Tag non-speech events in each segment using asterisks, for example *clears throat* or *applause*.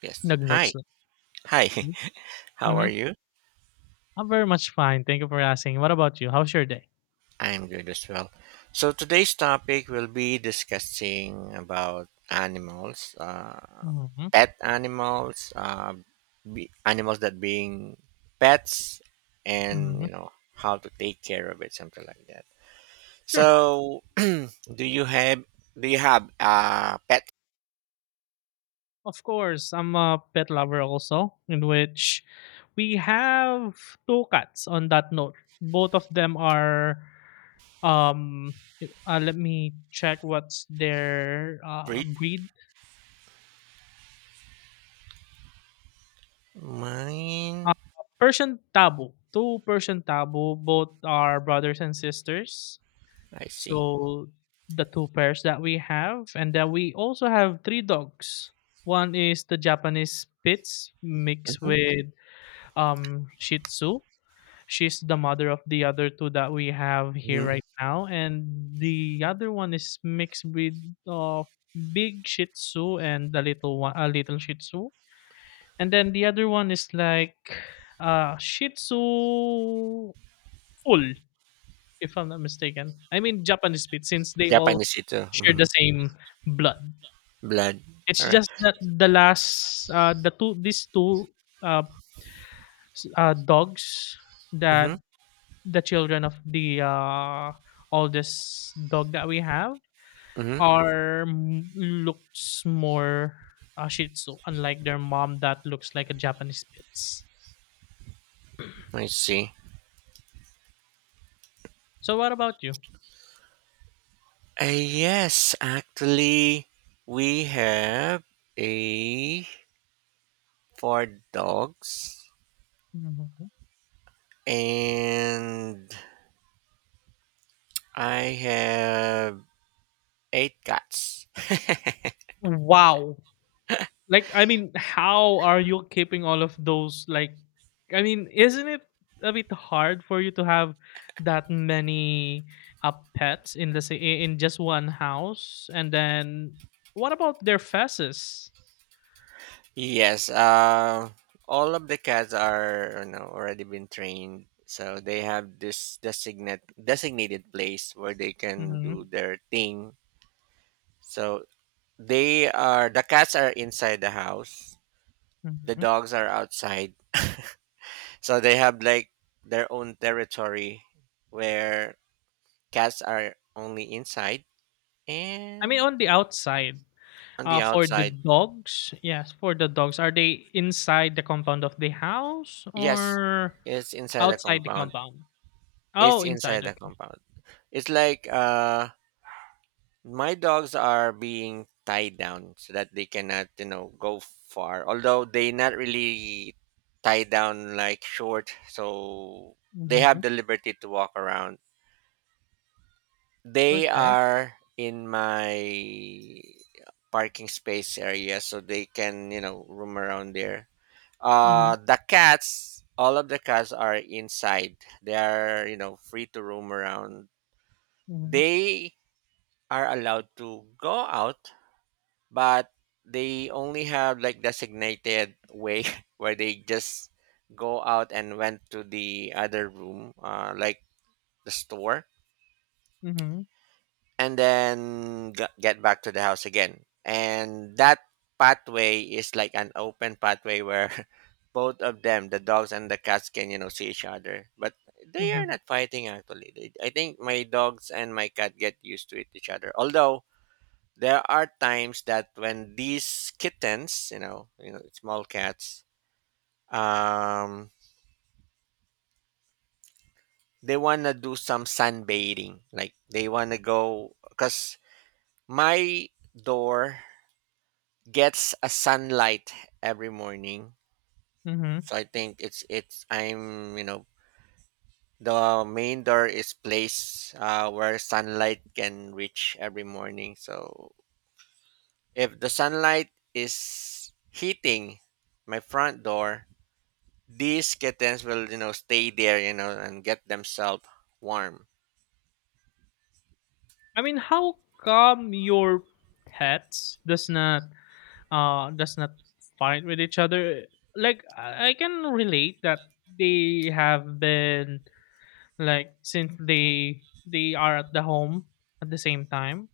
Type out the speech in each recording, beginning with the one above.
Yes. Nag-notes Hi. na. Hi. Hmm. *laughs* How are Mhm. you? I'm very much fine, thank you for asking. What about you? How's your day? I am good as well. So today's topic will be discussing about animals, Mhm. pet animals, animals that being pets, and Mhm. you know how to take care of it, something like that. Sure. So, *clears throat* do you have a pet Of course, I'm a pet lover also, in which we have two cats on that note. Both of them are, um, I let me check what's their, breed? breed. Mine. Uh, Persian Tabo, two Persian Tabo, both are brothers and sisters. I see. So the two pairs that we have, and then we also have three dogs. One is the Japanese Spitz mixed Mm-hmm. with Shih Tzu. She's the mother of the other two that we have here Mm-hmm. right now, and the other one is mixed with uh, big Shih Tzu and a little one, a little Shih Tzu, and then the other one is like Shih Tzu full, if I'm not mistaken. I mean Japanese Spitz, since they all Japanese ito. share Mm-hmm. the same blood. Blood. It's All right. just that the two these two uh, s- dogs Mm-hmm. that the children of the oldest dog that we have Mm-hmm. Looks more Shih Tzu, unlike their mom that looks like a Japanese Spitz. I see. So what about you? Yes, actually, we have a for dogs, Mhm. and I have eight cats. Wow. Like, I mean, how are you keeping all of those? Like, I mean, isn't it a bit hard for you to have that many pets in the in just one house? And then, what about their feces? Yes, all of the cats are already been trained, so they have this designated place where they can Hmm. do their thing. So the cats are inside the house, the Hmm. dogs are outside. So they have like their own territory where cats are only inside I mean, and on the outside. on the For the outside. dogs, yes, for the dogs, are they inside the compound of the house Yes, or it's inside the outside the compound. compound? It's Oh, inside inside. the Okay. compound. It's like my dogs are being tied down so that they cannot, go far. Although they not really tied down like short, so they Mm-hmm. have the liberty to walk around. They Okay. are in my parking space area so they can, roam around there. Mm-hmm. The cats, all of the cats are inside. They are, free to roam around. Mm-hmm. They are allowed to go out, but they only have like designated way *laughs* where they just go out and went to the other room, like the store Mm-hmm. and then get back to the house again. And that pathway is like an open pathway where *laughs* both of them, the dogs and the cats, can see each other. But they are Mhm. not fighting actually. I think my dogs and my cat get used to it, each other. Although there are times that when these kittens, small cats, um, they wanna do some sunbathing. Like they wanna go, cause my door gets a sunlight every morning. Mhm. So I think it's I'm you know the main door is placed where sunlight can reach every morning. So if the sunlight is heating my front door, these kittens will stay there and get themselves warm. I mean, how come your pets does not fight with each other? Like I can relate that they have been, like, since they are at the home at the same time,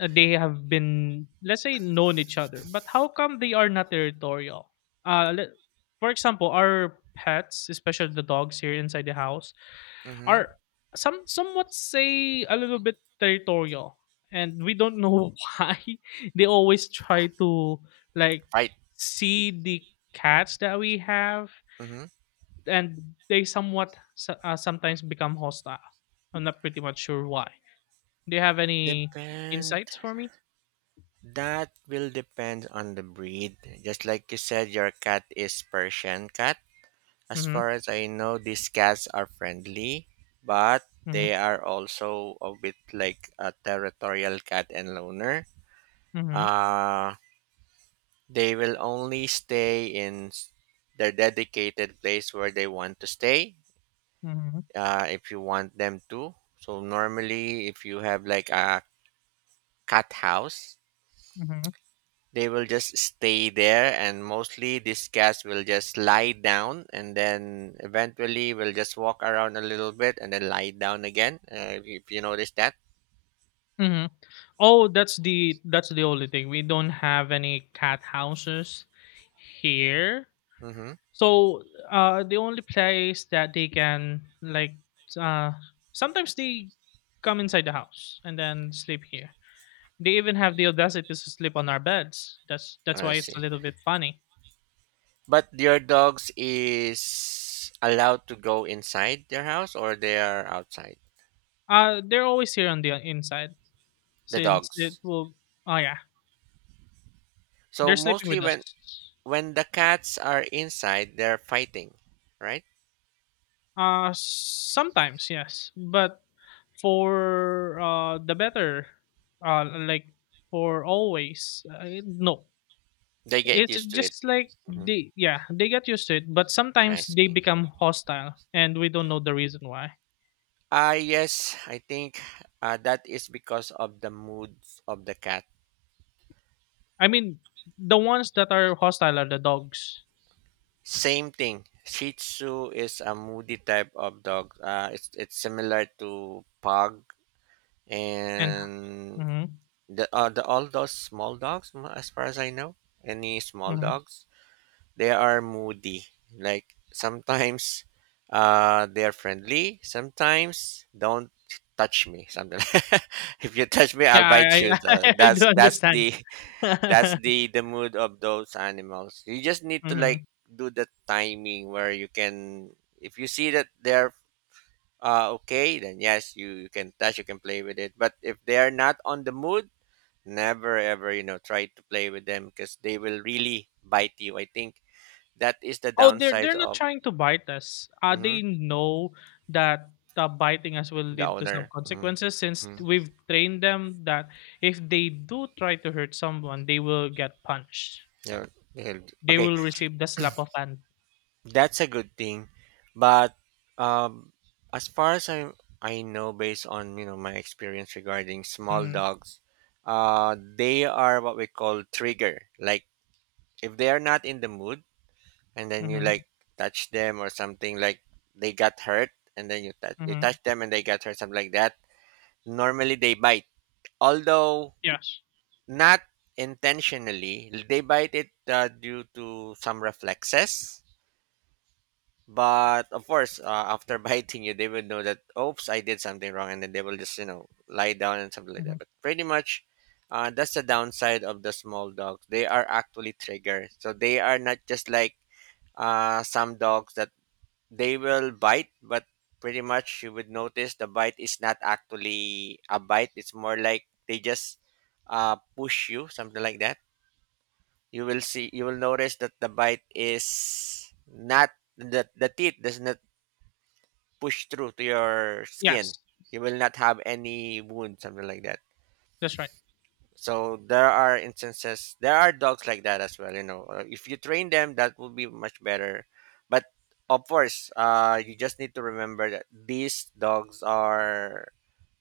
they have been, let's say, known each other. But how come they are not territorial? Uh, le- for example, our pets, especially the dogs here inside the house, Mm-hmm. are somewhat say a little bit territorial and we don't know *laughs* why they always try to, like, Right. see the cats that we have, Mm-hmm. and they sometimes become hostile. I'm not pretty much sure why. Do you have any Depend. insights for me? That will depend on the breed. Just like you said, your cat is Persian cat. As Mm-hmm. far as I know, these cats are friendly, but Mm-hmm. they are also a bit like a territorial cat and loner. Mm-hmm. Uh, they will only stay in their dedicated place where they want to stay Mm-hmm. If you want them to. So, normally, if you have like a cat house, Mm-hmm. they will just stay there, and mostly these cats will just lie down, and then eventually will just walk around a little bit, and then lie down again. If you notice that, Mm-hmm. Oh, that's the only thing. We don't have any cat houses here. mm-hmm. So the only place that they can, like, uh, sometimes they come inside the house and then sleep here. They even have the audacity to sleep on our beds. That's I why it's a see. little bit funny. But your dogs is allowed to go inside their house, or they are outside. They're always here on the inside The since it dogs. will. Oh yeah, So they're sleeping mostly with us. when the cats are inside, they're fighting, right? Sometimes yes, but for the better, like for always, no. They get It's used to it. just like Hmm. they, yeah, they get used to it, but I sometimes they see. become hostile and we don't know the reason why. Ah, yes, I think that is because of the mood of the cat. I mean, the ones that are hostile are the dogs. Same thing. Shih Tzu is a moody type of dog. It's similar to Pug And. and Mhm. the all those small dogs, as far as I know, any small Mhm. dogs, they are moody. Like sometimes, they are friendly. Sometimes don't touch me. Something. *laughs* If you touch me, I'll Yeah, bite you. *laughs* I do that's that's understand. the that's *laughs* the the mood of those animals you just need to Hmm. like do the timing where you can if you see that they're okay then yes you can touch you can play with it but if they are not on the mood never ever try to play with them because they will really bite you I think that is the Oh, they're downside they're not of trying to bite us. Mhm, They know that biting us will the lead to some owner. Hmm. consequences, since Hmm. we've trained them that if they do try to hurt someone, they will get punched. Yeah, they'll- They okay. will receive the slap of hand. That's a good thing, but um, as far as I know, based on my experience regarding small Mm-hmm. dogs, they are what we call trigger. Like if they are not in the mood, and then you Mhm. like touch them or something, like they got hurt, and then you Mhm. touch them and they got hurt, something like that. Normally they bite, although Yes. not intentionally. They bite it due to some reflexes. But of course, after *laughs* biting you, they would know that, oops, I did something wrong, and then they will just, lie down and something like that. Mhm. But pretty much, that's the downside of the small dogs. They are actually triggered. So they are not just like some dogs that they will bite, but pretty much you would notice the bite is not actually a bite. It's more like they just push you, something like that. You will see, you will notice that the bite is not, that the teeth does not push through to your skin. Yes, You will not have any wound, something like that. that's right. So there are instances, there are dogs like that as well. If you train them, that will be much better. But of course, you just need to remember that these dogs are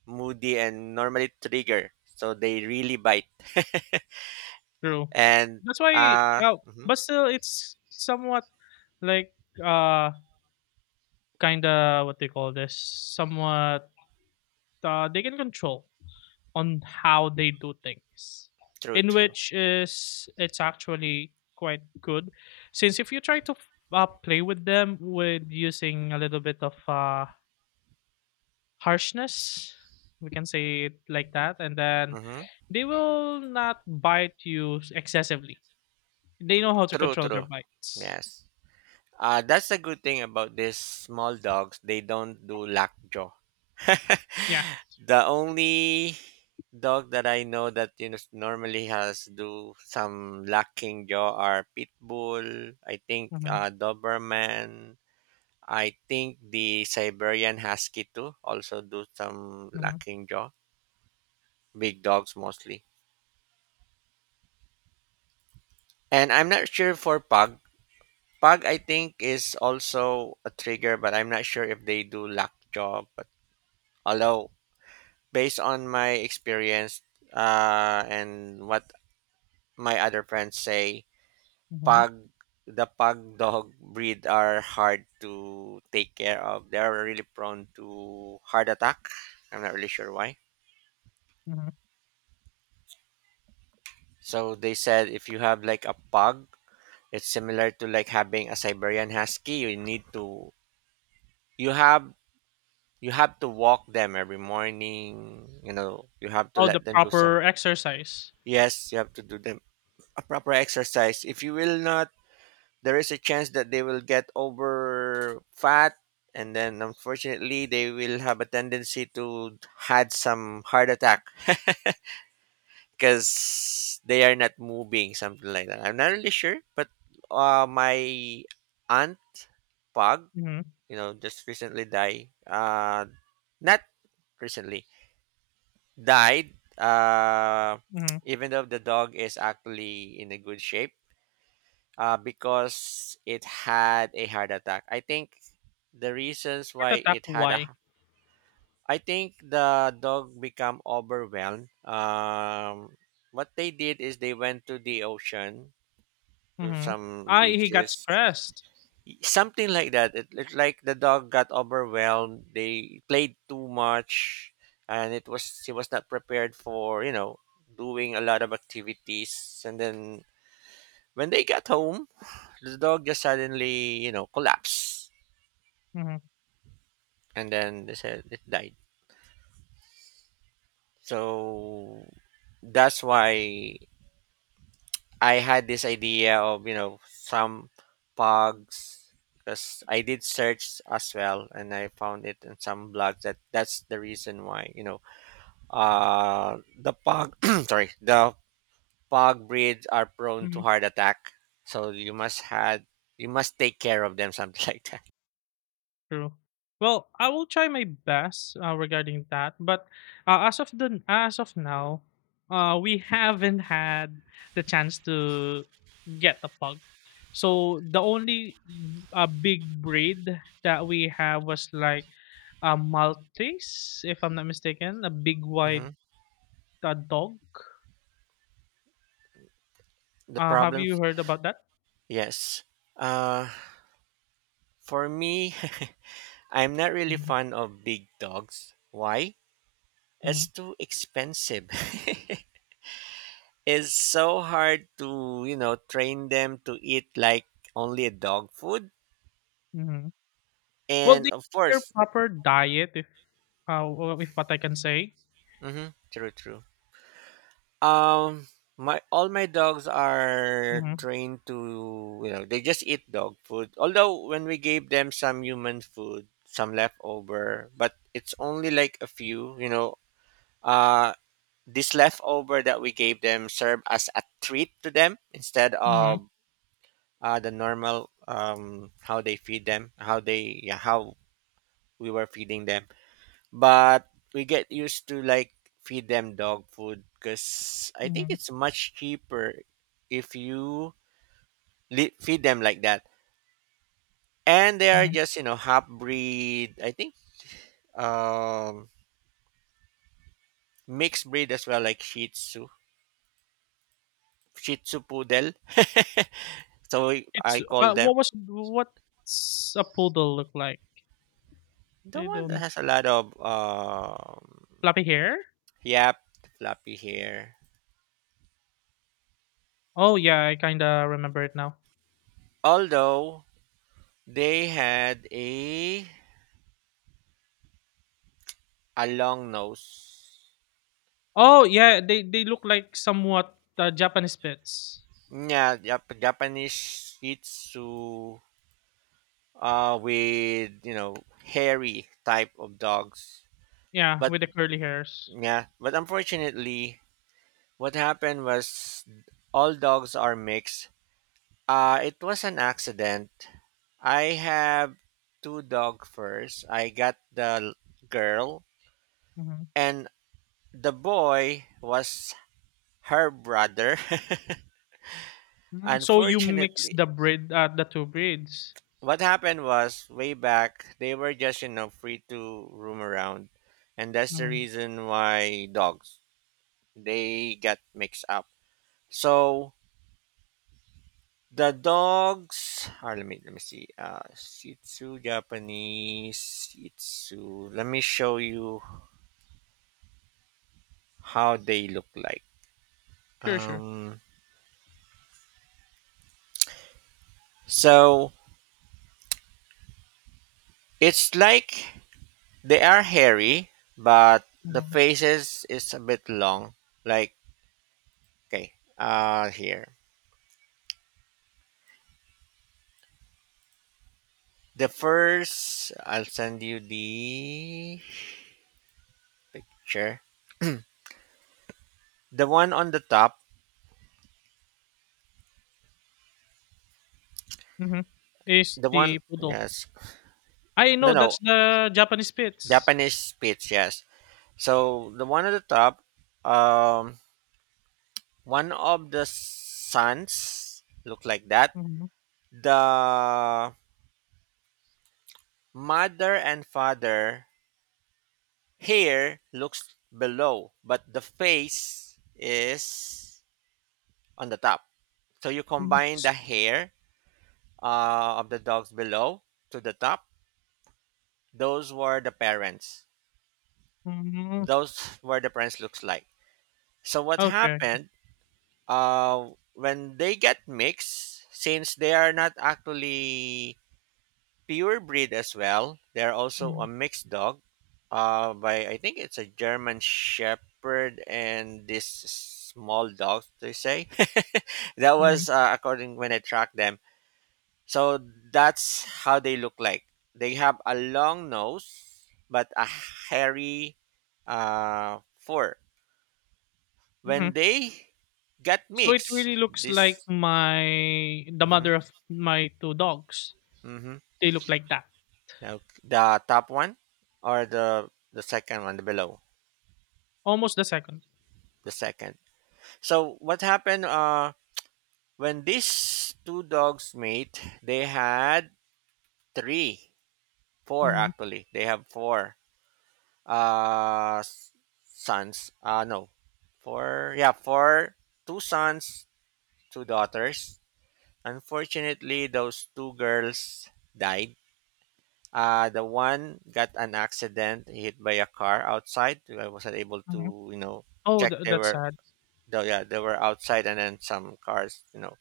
moody and normally trigger, so they really bite. *laughs* True. And That's why mhm, but still it's somewhat, like, uh, kinda what they call this, somewhat, they can control on how they do things, true, in true, which is it's actually quite good, since if you try to, play with them with using a little bit of, harshness, we can say it like that, and then hmm they will not bite you excessively. They know how to true, control their true. bites. Yes. That's a good thing about these small dogs. They don't do lockjaw. *laughs* Yeah. The only dog that I know that normally has do some lacking jaw are pit bull. I think Mm-hmm. Doberman. I think the Siberian Husky too also do some Mm-hmm. lacking jaw. Big dogs mostly. And I'm not sure for pug. Pug I think is also a trigger, but I'm not sure if they do lack jaw. But although based on my experience and what my other friends say Mm-hmm. pug the pug dog breed are hard to take care of. They're really prone to heart attack. I'm not really sure why. Mm-hmm. So they said if you have like a pug, it's similar to like having a Siberian husky. You need to you have you have to walk them every morning. You have to Oh, the let them do some proper exercise. yes, you have to do them a proper exercise. If you will not there is a chance that they will get over fat and then unfortunately they will have a tendency to had some heart attack because they are not moving something like that I'm not really sure but my aunt pug Mm-hmm. Just recently died not recently died *tsk* Mm-hmm. even though the dog is actually in a good shape because it had a heart attack I think the reasons Heart why attack. it had a Why? I think the dog become overwhelmed what they did is they went to the ocean to Mm-hmm. some I He got beaches stressed. something like that it's like the dog got overwhelmed they played too much and it was he was not prepared for doing a lot of activities and then when they got home the dog just suddenly collapsed Mm-hmm. and then they said it died. So that's why I had this idea of, some pogs because I did search as well and I found it in some blogs that that's the reason why, the pog *clears throat* sorry, the pog breeds are prone to Mm-hmm. heart attack. So you must take care of them something *laughs* like that. True. Well, I will try my best regarding that, but as of now, we haven't had the chance to get a pug. So the only big breed that we have was like a Maltese, if I'm not mistaken, a big Hmm. white dog. The Have you problems, heard about that? yes. Uh for me, *laughs* I'm not really Mhm. fond of big dogs. Why? It's Mhm. too expensive. *laughs* It's so hard to, train them to eat like only a dog food. Mhm. Well, And they of have their course, proper diet, if if what I can say. mm-hmm, true, true. Um, my all my dogs are Mm-hmm. trained to, they just eat dog food. Although when we gave them some human food, some leftover, but it's only like a few. Uh, this leftover that we gave them served as a treat to them instead of Mm-hmm. The normal how they feed them, how they yeah, how we were feeding them. But we get used to like feed them dog food because I think Mm-hmm. it's much cheaper if you feed them like that. And they are Hmm. just half breed. I think um, mixed breed as well, like Shih Tzu, Shih Tzu poodle. *laughs* so I It's call them what's a poodle look like? the They one that don't has a lot of floppy hair. yap, floppy hair. Oh yeah, I kinda remember it now. Although they had a long nose. Oh, yeah, they look like somewhat, Japanese pets. Yeah, Japanese Shih Tzu with hairy type of dogs. Yeah, But with the curly hairs. yeah, but unfortunately, what happened was all dogs are mixed. It was an accident. I have two dog first. I got the girl Mhm. and the boy was her brother. *laughs* Mm, so you mix Unfortunately, the breed, the two breeds. what happened was way back they were just you know free to roam around, and that's the Mhm. reason why dogs they got mixed up. So the dogs are, let me see, shih tzu, Japanese shih tzu, let me show you how they look like. Sure, sure. um so it's like they are hairy, but the Mhm. faces is a bit long, like, okay, here. The first, I'll send you the picture. The one on the top, Mhm. Is the one, the poodle. yes. I No, know, no, that's the Japanese Pits. Japanese spitz, yes. So the one on the top, um, one of the sons look like that. Mhm. The mother and father hair looks below, but the face is on the top. So you Mhm. combine the hair of the dogs below to the top. Those were the parents. Mhm. Those were the parents looks like. So what Okay. happened, uh when they get mixed, since they are not actually pure breed as well, they're also a Mhm. mixed dog, by, I think it's a German shepherd and this small dog, they say. *laughs* That Mhm. was, according when I tracked them. So that's how they look like. They have a long nose, but a hairy, fur. When Mhm. they get So it mixed, really looks like this, my the mm-hmm, mother of my two dogs. mm-hmm, They look like that. now the top one or the second one, the below, Almost the second. the second. So what happened? When these two dogs mate, they had three, four Mhm. actually. They have four uh s- sons, no, four, yeah, four, two sons, two daughters. Unfortunately those two girls died. The one got an accident, hit by a car outside. I wasn't able Mhm. to, you know, Oh, check. They that's were, sad. though, yeah, they were outside, and then some cars, you know,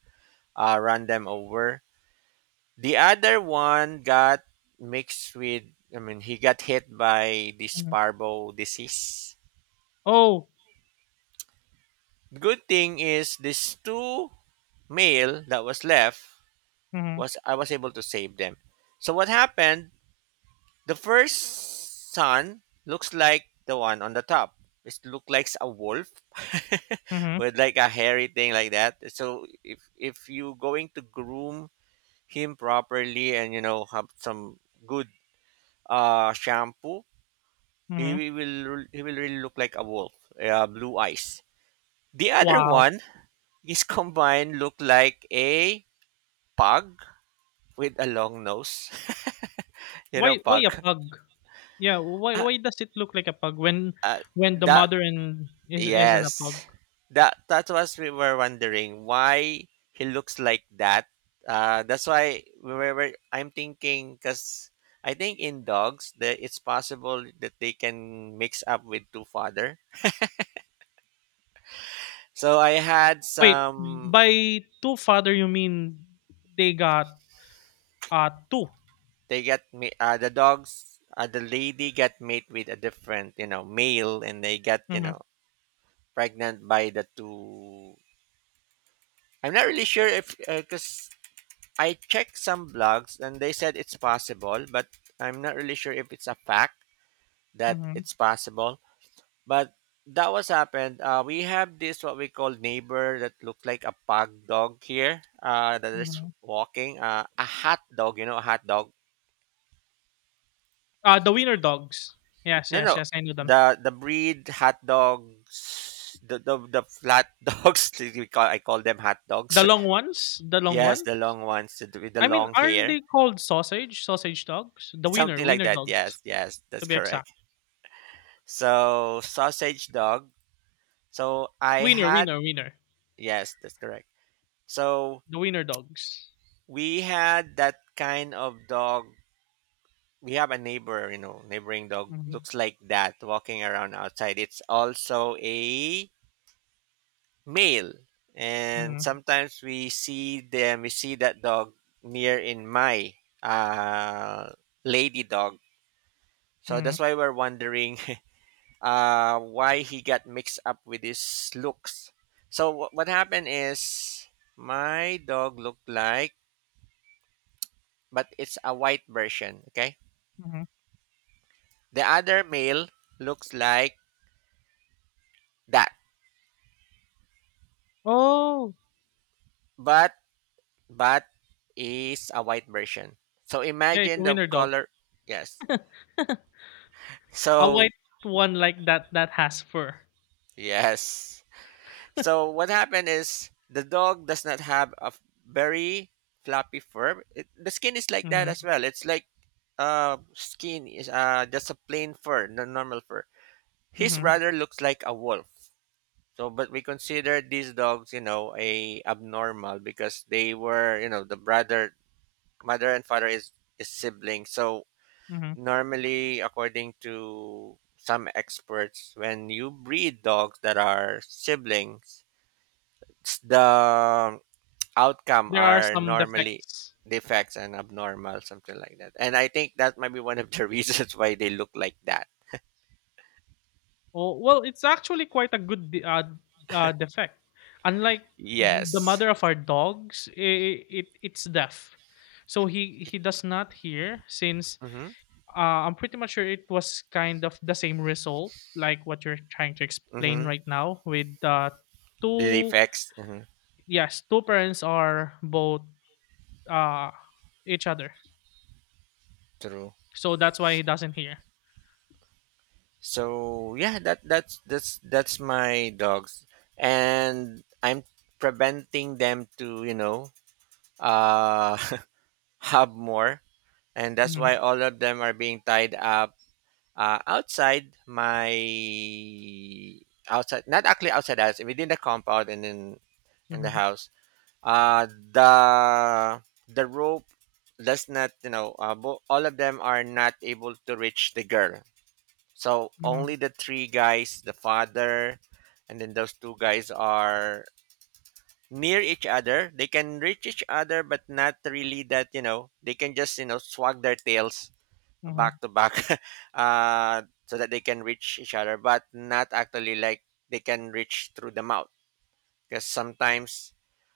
run them over. The other one got mixed with, I mean, he got hit by this Mhm. sparbo disease. Oh. Good thing is this two male that was left, Mhm. was I was able to save them. So what happened? The first son looks like the one on the top. It looks like a wolf *laughs* Mhm. with like a hairy thing like that. So if you going to groom him properly, and you know have some good, shampoo, Mhm. he will really look like a wolf. Blue eyes. The other Wow. one, his combine looked like a pug with a long nose. *laughs* You know, Why pug. a pug? Yeah, why Uh, why does it look like a pug when uh, when the that, mother and is isn't a pug? yes, that was, we were wondering why he looks like that. That's why we were. I'm thinking because I think in dogs that it's possible that they can mix up with two father. So I had Wait, some, by two father you mean they got two? they get me the dogs, the lady got mate with a different, you know, male, and they got, you Mhm. know, pregnant by the two. I'm not really sure if, because I checked some blogs and they said it's possible, but I'm not really sure if it's a fact that Mhm. it's possible. But that was happened, we have this what we call neighbor that looked like a pug dog here, that is Mhm. walking, a hot dog, you know, a hot dog. The wiener dogs. Yes, No, yes, no. yes. I knew them. The breed hot dogs, the flat *laughs* dogs. We call I call them hot The dogs. long ones. The *laughs* long Yes, ones. the long ones to with the I mean, long aren't hair, they called sausage? Sausage dogs. The wiener, something like wiener that. dogs, Yes, yes, to that's be exact. correct. So, sausage dog. So I Wiener, had, wiener, wiener. yes, that's correct. So The wiener dogs. we had that kind of dog. We have a neighbor, you know, neighboring dog Mm-hmm. looks like that walking around outside. It's also a male, and Mm-hmm. sometimes we see that dog near in my, uh lady dog. So Mhm. that's why we're wondering *laughs* why he got mixed up with his looks. So what happened is, my dog looked like, but it's a white version, okay. Mhm. The other male looks like that, Oh, but but is a white version, so yeah, it's a imagine the wiener dog. color. Yes. A So, white one like that that has fur. yes. So what happened is the dog does not have a very floppy fur. It, the skin is like that as Mhm. well. It's like, skin is, just a plain fur, the normal fur. His Mhm. brother looks like a wolf. So, but we consider these dogs, you know, a abnormal, because they were, you know, the brother, mother and father is siblings. So Mhm. normally, according to some experts, when you breed dogs that are siblings, the outcome There are are some normally defects. defects and abnormal, something like that. And I think that might be one of the *laughs* reasons why they look like that. Oh, well, it's actually quite a good defect. Unlike the Yes. mother of our dogs, it's deaf, so he does not hear. Since Mm-hmm. I'm pretty much sure it was kind of the same result, like what you're trying to explain Mm-hmm. right now with The two, defects. Mm-hmm. yes, two parents are both, uh, each other. True. So that's why he doesn't hear. So yeah, that's my dogs. And I'm preventing them to, you know, uh *laughs* have more. And that's why Mm-hmm. all of them are being tied up, outside my, outside, not actually outside the house, within the compound, and in the Mm-hmm. house. The rope does not, you know, all of them are not able to reach the girl. So Mm-hmm. only the three guys, the father, and then those two guys are near each other, they can reach each other, but not really, that, you know, they can just, you know, swag their tails Mm-hmm. back to back. *laughs* So that they can reach each other, but not actually like they can reach through the mouth. Because sometimes,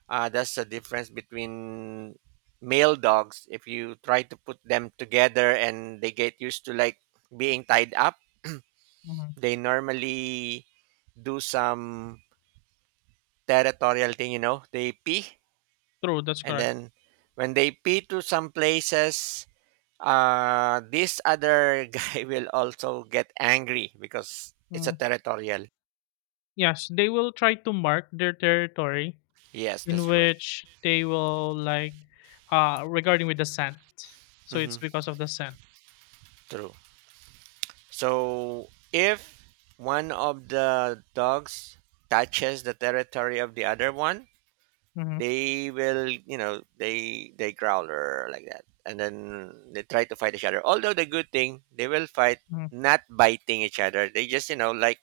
that's the difference between male dogs. If you try to put them together and they get used to like being tied up, Hmm. they normally do some territorial thing, you know, they pee. True, that's And correct. then when they pee to some places, this other *laughs* guy will also get angry, because it's a Mm. territorial. Yes, they will try to mark their territory, Yes, in that's correct. which they will, like, regarding with the scent. So Hmm. it's because of the scent. True. So if one of the dogs touches the territory of the other one, Mm-hmm. they will, you know, they growl or like that. And then they try to fight each other, although the good thing, they will fight, Mm-hmm. not biting each other, they just, you know, like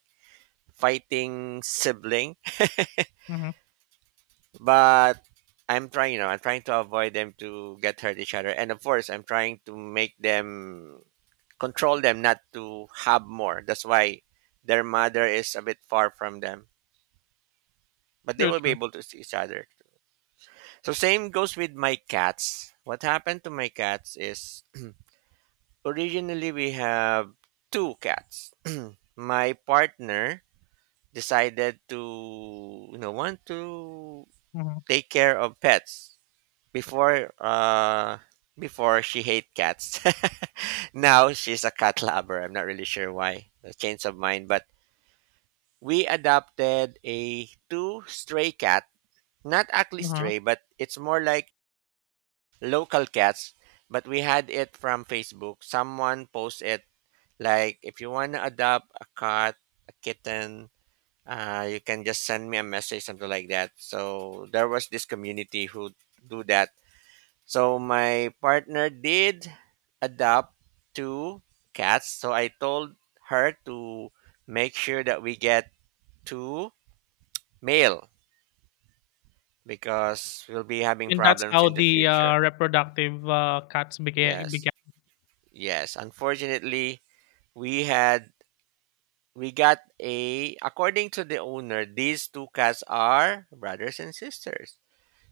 fighting sibling. Mhm. But I'm trying, you know, I'm trying to avoid them to get hurt each other, and of course, I'm trying to make them, control them not to have more. That's why their mother is a bit far from them, but they True, will be true. able to see each other. So same goes with my cats. What happened to my cats is, *clears throat* originally we have two cats. *clears throat* My partner decided to, you know, want to Mhm. take care of pets. Before uh before she hate cats. *laughs* Now she's a cat lover. I'm not really sure why. A change of mind, but we adopted a two stray cat. Not actually Uh-huh. stray, but it's more like local cats. But we had it from Facebook. Someone posted it, like, if you wanna adopt a cat, a kitten, you can just send me a message, something like that. So there was this community who do that. So my partner did adopt two cats. So I told her to make sure that we get two male because we'll be having And that's problems how in the the, future. Reproductive, cats beca Yes. beca Yes. Unfortunately, we had we got, a, according to the owner, these two cats are brothers and sisters.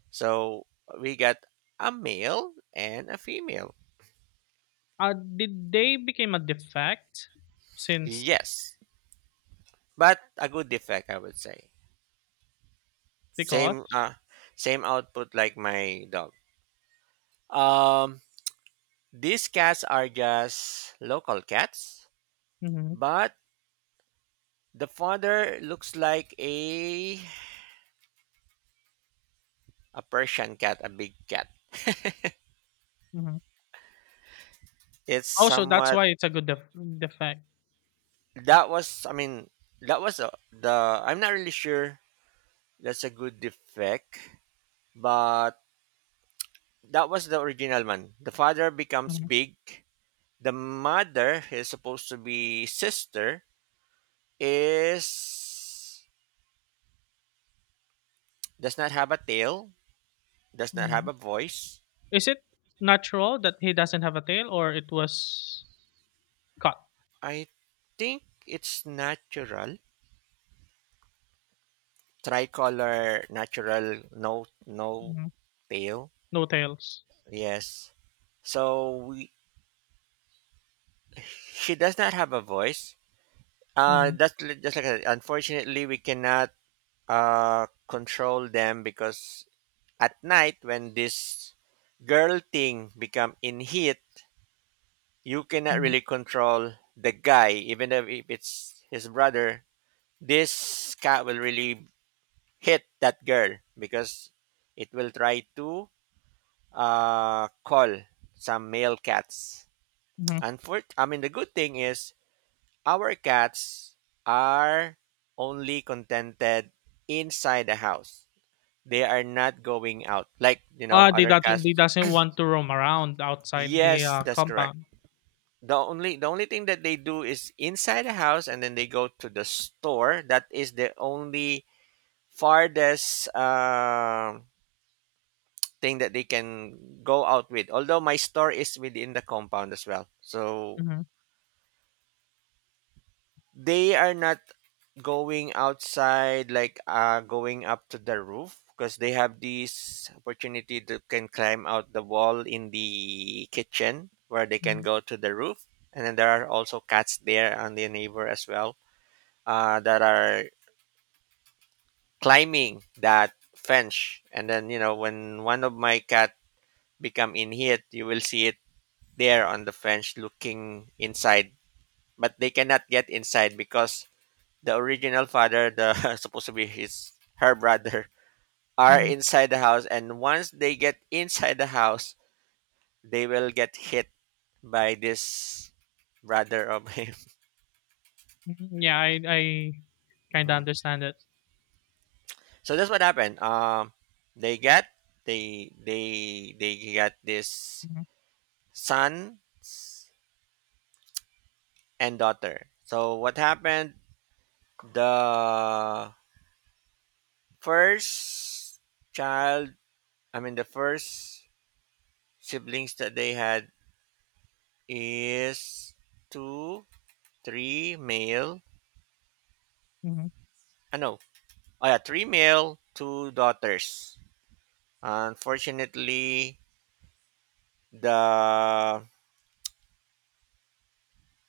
So we got a male and a female. Did they became a defect since Yes. But a good defect I would say. Same because? uh same output like my dog. Um these cats are just local cats, Mhm. but the father looks like a Persian cat, a big cat. Mhm. It's Oh, so that's somewhat, why it's a good defect. that was, I mean, that was, the, I'm not really sure that's a good defect, but that was the original one. The father becomes Mhm. big. The mother is supposed to be sister, is, does not have a tail, does not have Mhm. a voice. Is it natural that he doesn't have a tail or it was cut? I think it's natural. Tricolor natural, no, no Mhm. tail. No tails. Yes. So we, she does not have a voice. Mhm. That's just like I said, unfortunately we cannot control them, because at night when this girl thing become in heat, you cannot Mhm. really control the guy, even if it's his brother. This cat will really hit that girl because it will try to, call some male cats. Mhm. I mean, the good thing is our cats are only contented inside the house. They are not going out like, you know, Ah, they other doesn't cats. they doesn't want to roam around outside the, Yes, that's correct. compound. The only thing that they do is inside the house, and then they go to the store. That is the only farthest thing that they can go out with. Although my store is within the compound as well. So Mhm. they are not going outside like, going up to the roof, because they have this opportunity to can climb out the wall in the kitchen where they can Mhm. go to the roof. And then there are also cats there on the neighbor as well, that are climbing that fence. And then, you know, when one of my cat become in heat, you will see it there on the fence, looking inside, but they cannot get inside because the original father, the *laughs* supposed to be his, her brother, are Mhm. inside the house. And once they get inside the house, they will get hit by this brother of him. *laughs* Mhm. Yeah, I kinda Mhm. understand it. So that's what happened. They got they got this Mhm. son and daughter. So what happened? The first child, I mean, the first siblings that they had is two, three male. Mhm. I know. Oh, yeah, three male, two daughters. Unfortunately, the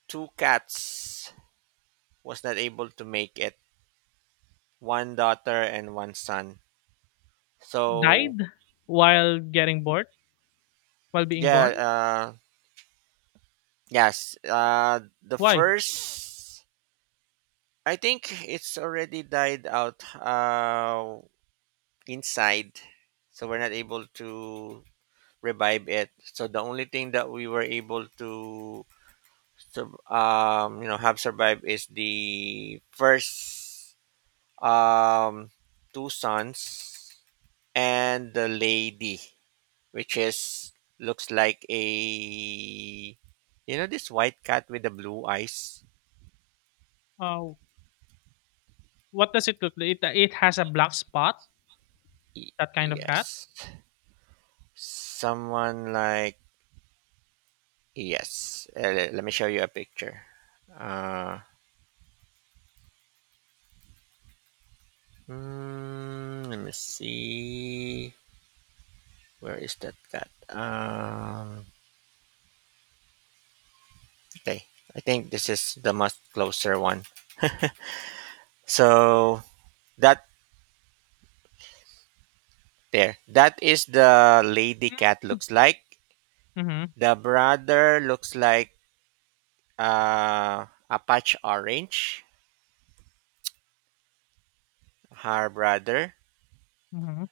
two cats was not able to make it. One daughter and one son. So, Died while getting born? While being born? yeah, yes, the Why? first I think it's already died out. Inside so we're not able to revive it so the only thing that we were able to have survived is the first um two sons and the lady which is looks like a this white cat with the blue eyes. Uh, what does it look like? It has a black spot? Y- That kind of cat? yes, someone like yes. Let me show you a picture. uh let me see. Where is that cat? Okay. I think this is the much closer one. So that there, that is the lady cat looks like. Mm-hmm. The brother looks like uh, a patch orange, her brother, Mm-hmm.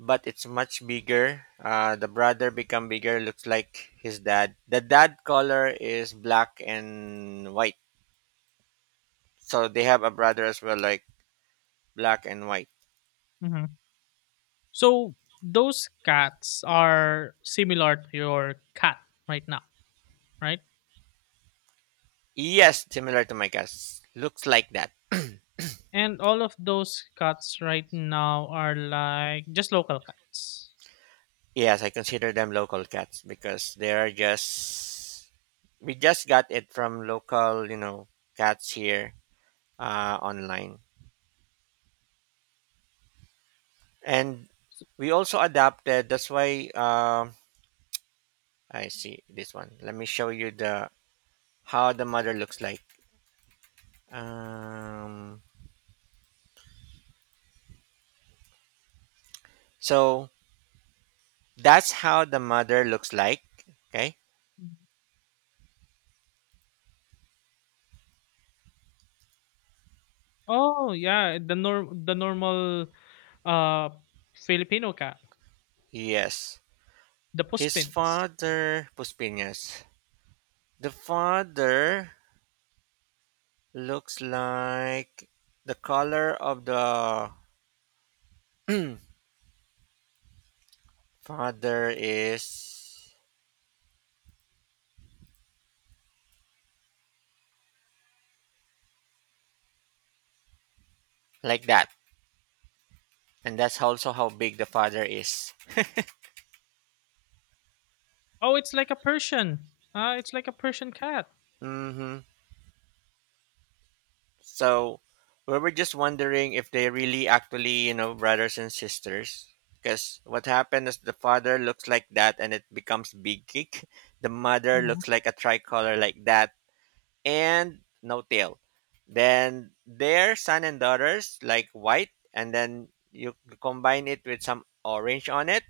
but it's much bigger. The brother become bigger, looks like his dad. The dad color is black and white. So they have a brother as well, like black and white. Mm-hmm. So those cats are similar to your cat right now, right? Yes, similar to my cats. Looks like that. And all of those cats right now are like just local cats. Yes, I consider them local cats because they're just we just got it from local, you know, cats here online. And we also adapted. That's why I see this one. Let me show you the how the mother looks like. Um, so that's how the mother looks like. Okay. Oh yeah, the normal uh Filipino cat, Yes. the His puspins. father, Puspinas. The father looks like the color of the *clears throat* father is like that. And that's also how big the father is. Oh, it's like a Persian. It's like a Persian cat. Hmm. So we were just wondering if they really actually, you know, brothers and sisters. Because what happened is the father looks like that and it becomes big kick. *laughs* The mother Mhm. looks like a tricolor like that and no tail. Then their son and daughters like white, and then you combine it with some orange on it,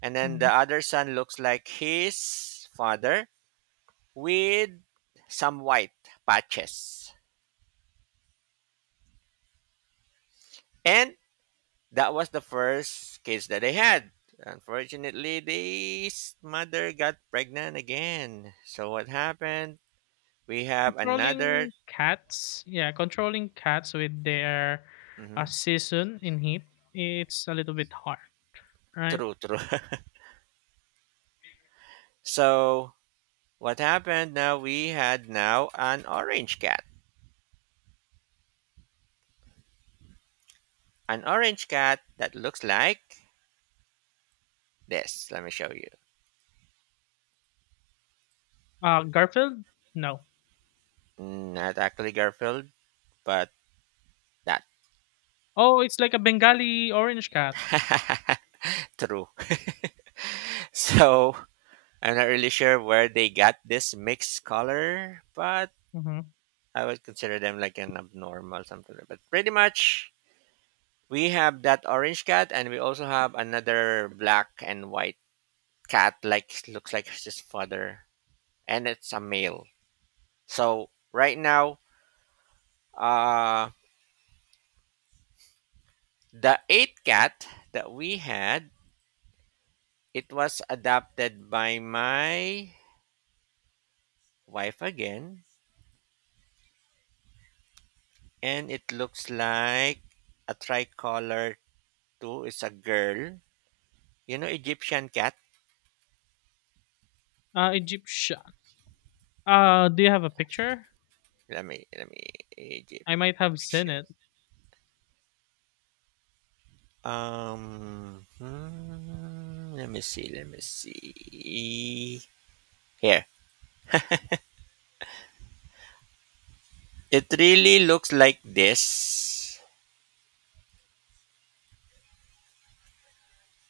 and then the Mhm. other son looks like his father with some white patches. And that was the first kids that they had. Unfortunately, this mother got pregnant again. So what happened? We have another. Controlling cats, yeah, controlling cats with their Mhm. season in heat, it's a little bit hard, right? True, true. *laughs* So what happened now we had now an orange cat. An orange cat that looks like this. Let me show you. Garfield, no. Not actually Garfield, but that. Oh, it's like a Bengali orange cat. *laughs* True. So I'm not really sure where they got this mixed color, but Mhm. I would consider them like an abnormal something. But pretty much we have that orange cat and we also have another black and white cat like looks like his father. And it's a male. So right now Uh, the eighth cat that we had, it was adopted by my wife again, and it looks like a tricolor too. It's a girl. You know, Egyptian cat. Egyptian. Do you have a picture? Let me I might have seen it. Egyptian. Let me see. Let me see. Here, it really looks like this,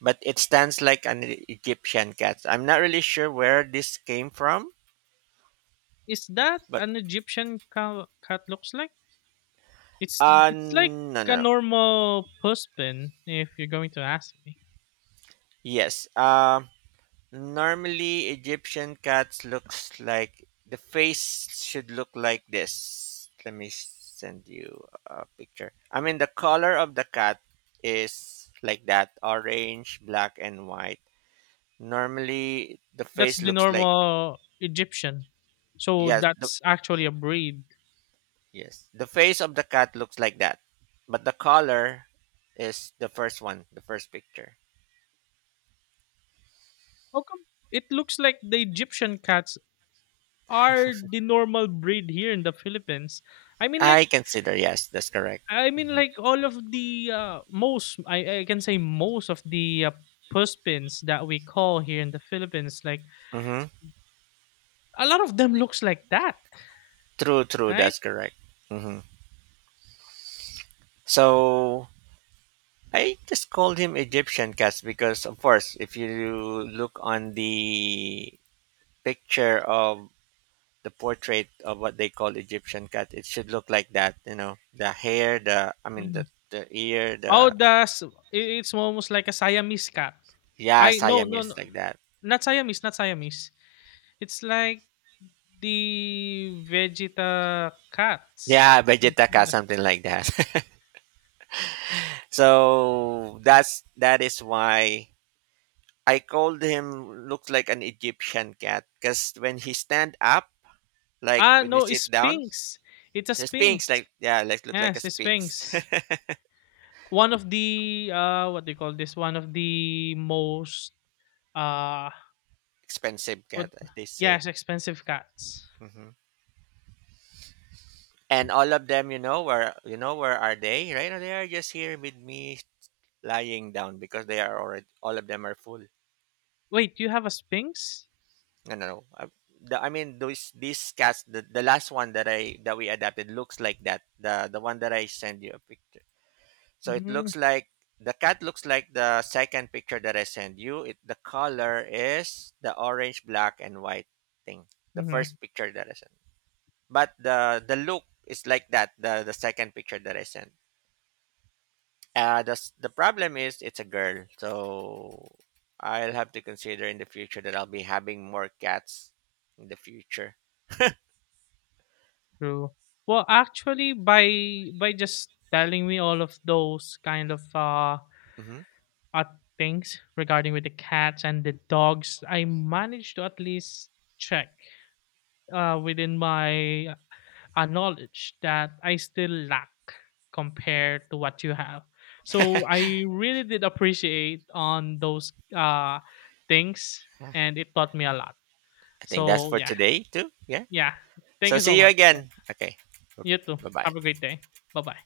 but it stands like an Egyptian cat. I'm not really sure where this came from, Is that but an Egyptian cat looks like? It's like no, no, a no. normal puss pin if you're going to ask me. Yes. Normally Egyptian cats looks like the face should look like this. Let me send you a picture. I mean the color of the cat is like that, orange, black and white. Normally the That's face the looks like normal Egyptian. So yes, the that's actually a breed. yes. The face of the cat looks like that. But the color is the first one, the first picture. How come it looks like the Egyptian cats are the normal breed here in the Philippines? I mean like I consider, yes, that's correct. I mean Mhm. like all of the, most I can say most of the, puspins that we call here in the Philippines, like Mm-hmm. a lot of them looks like that, True, true, right? that's correct. Mm-hmm. So I just called him Egyptian cats because, of course, if you look on the picture of the portrait of what they call Egyptian cat, it should look like that. You know, the hair, the I mean, Mhm. the ear, Oh, the it's almost like a Siamese cat. yeah, I No, no, Siamese no, like that. not Siamese, not Siamese. It's like the Vegeta cats. Yeah, Vegetaca, something like that. *laughs* So that's that is why I called him looks like an Egyptian cat because when he stand up, like Ah, when you no, sit it's down, Sphinx. It's a the sphinx Sphinx. like yeah, like look like Yes, a it's sphinx. Sphinx. *laughs* One of the, what do you call this? One of the most, uh, Expensive what? cat, as they say. Yes, expensive cats. Hmm. And all of them, you know where are they? Right now they are just here with me lying down because they are already all of them are full. Wait, you have a Sphinx? I don't know. The, I mean, those these cats. The last one that I that we adapted looks like that. The one that I send you a picture. So it Mm-hmm. looks like the cat looks like the second picture that I send you. It the color is the orange, black, and white thing. The Mm-hmm. first picture that I sent, but the look is like that. The second picture that I sent. The problem is it's a girl. So I'll have to consider in the future that I'll be having more cats in the future. True. Well, actually, by just telling me all of those kind of Hmm. uh, things regarding with the cats and the dogs, I managed to at least check, within my, knowledge that I still lack compared to what you have. So I really did appreciate on those, things, and it taught me a lot. I think that's So for yeah, today too. Yeah. yeah. Thank So you so see you much. again. Okay. You too. Bye bye. Have a great day. Bye bye.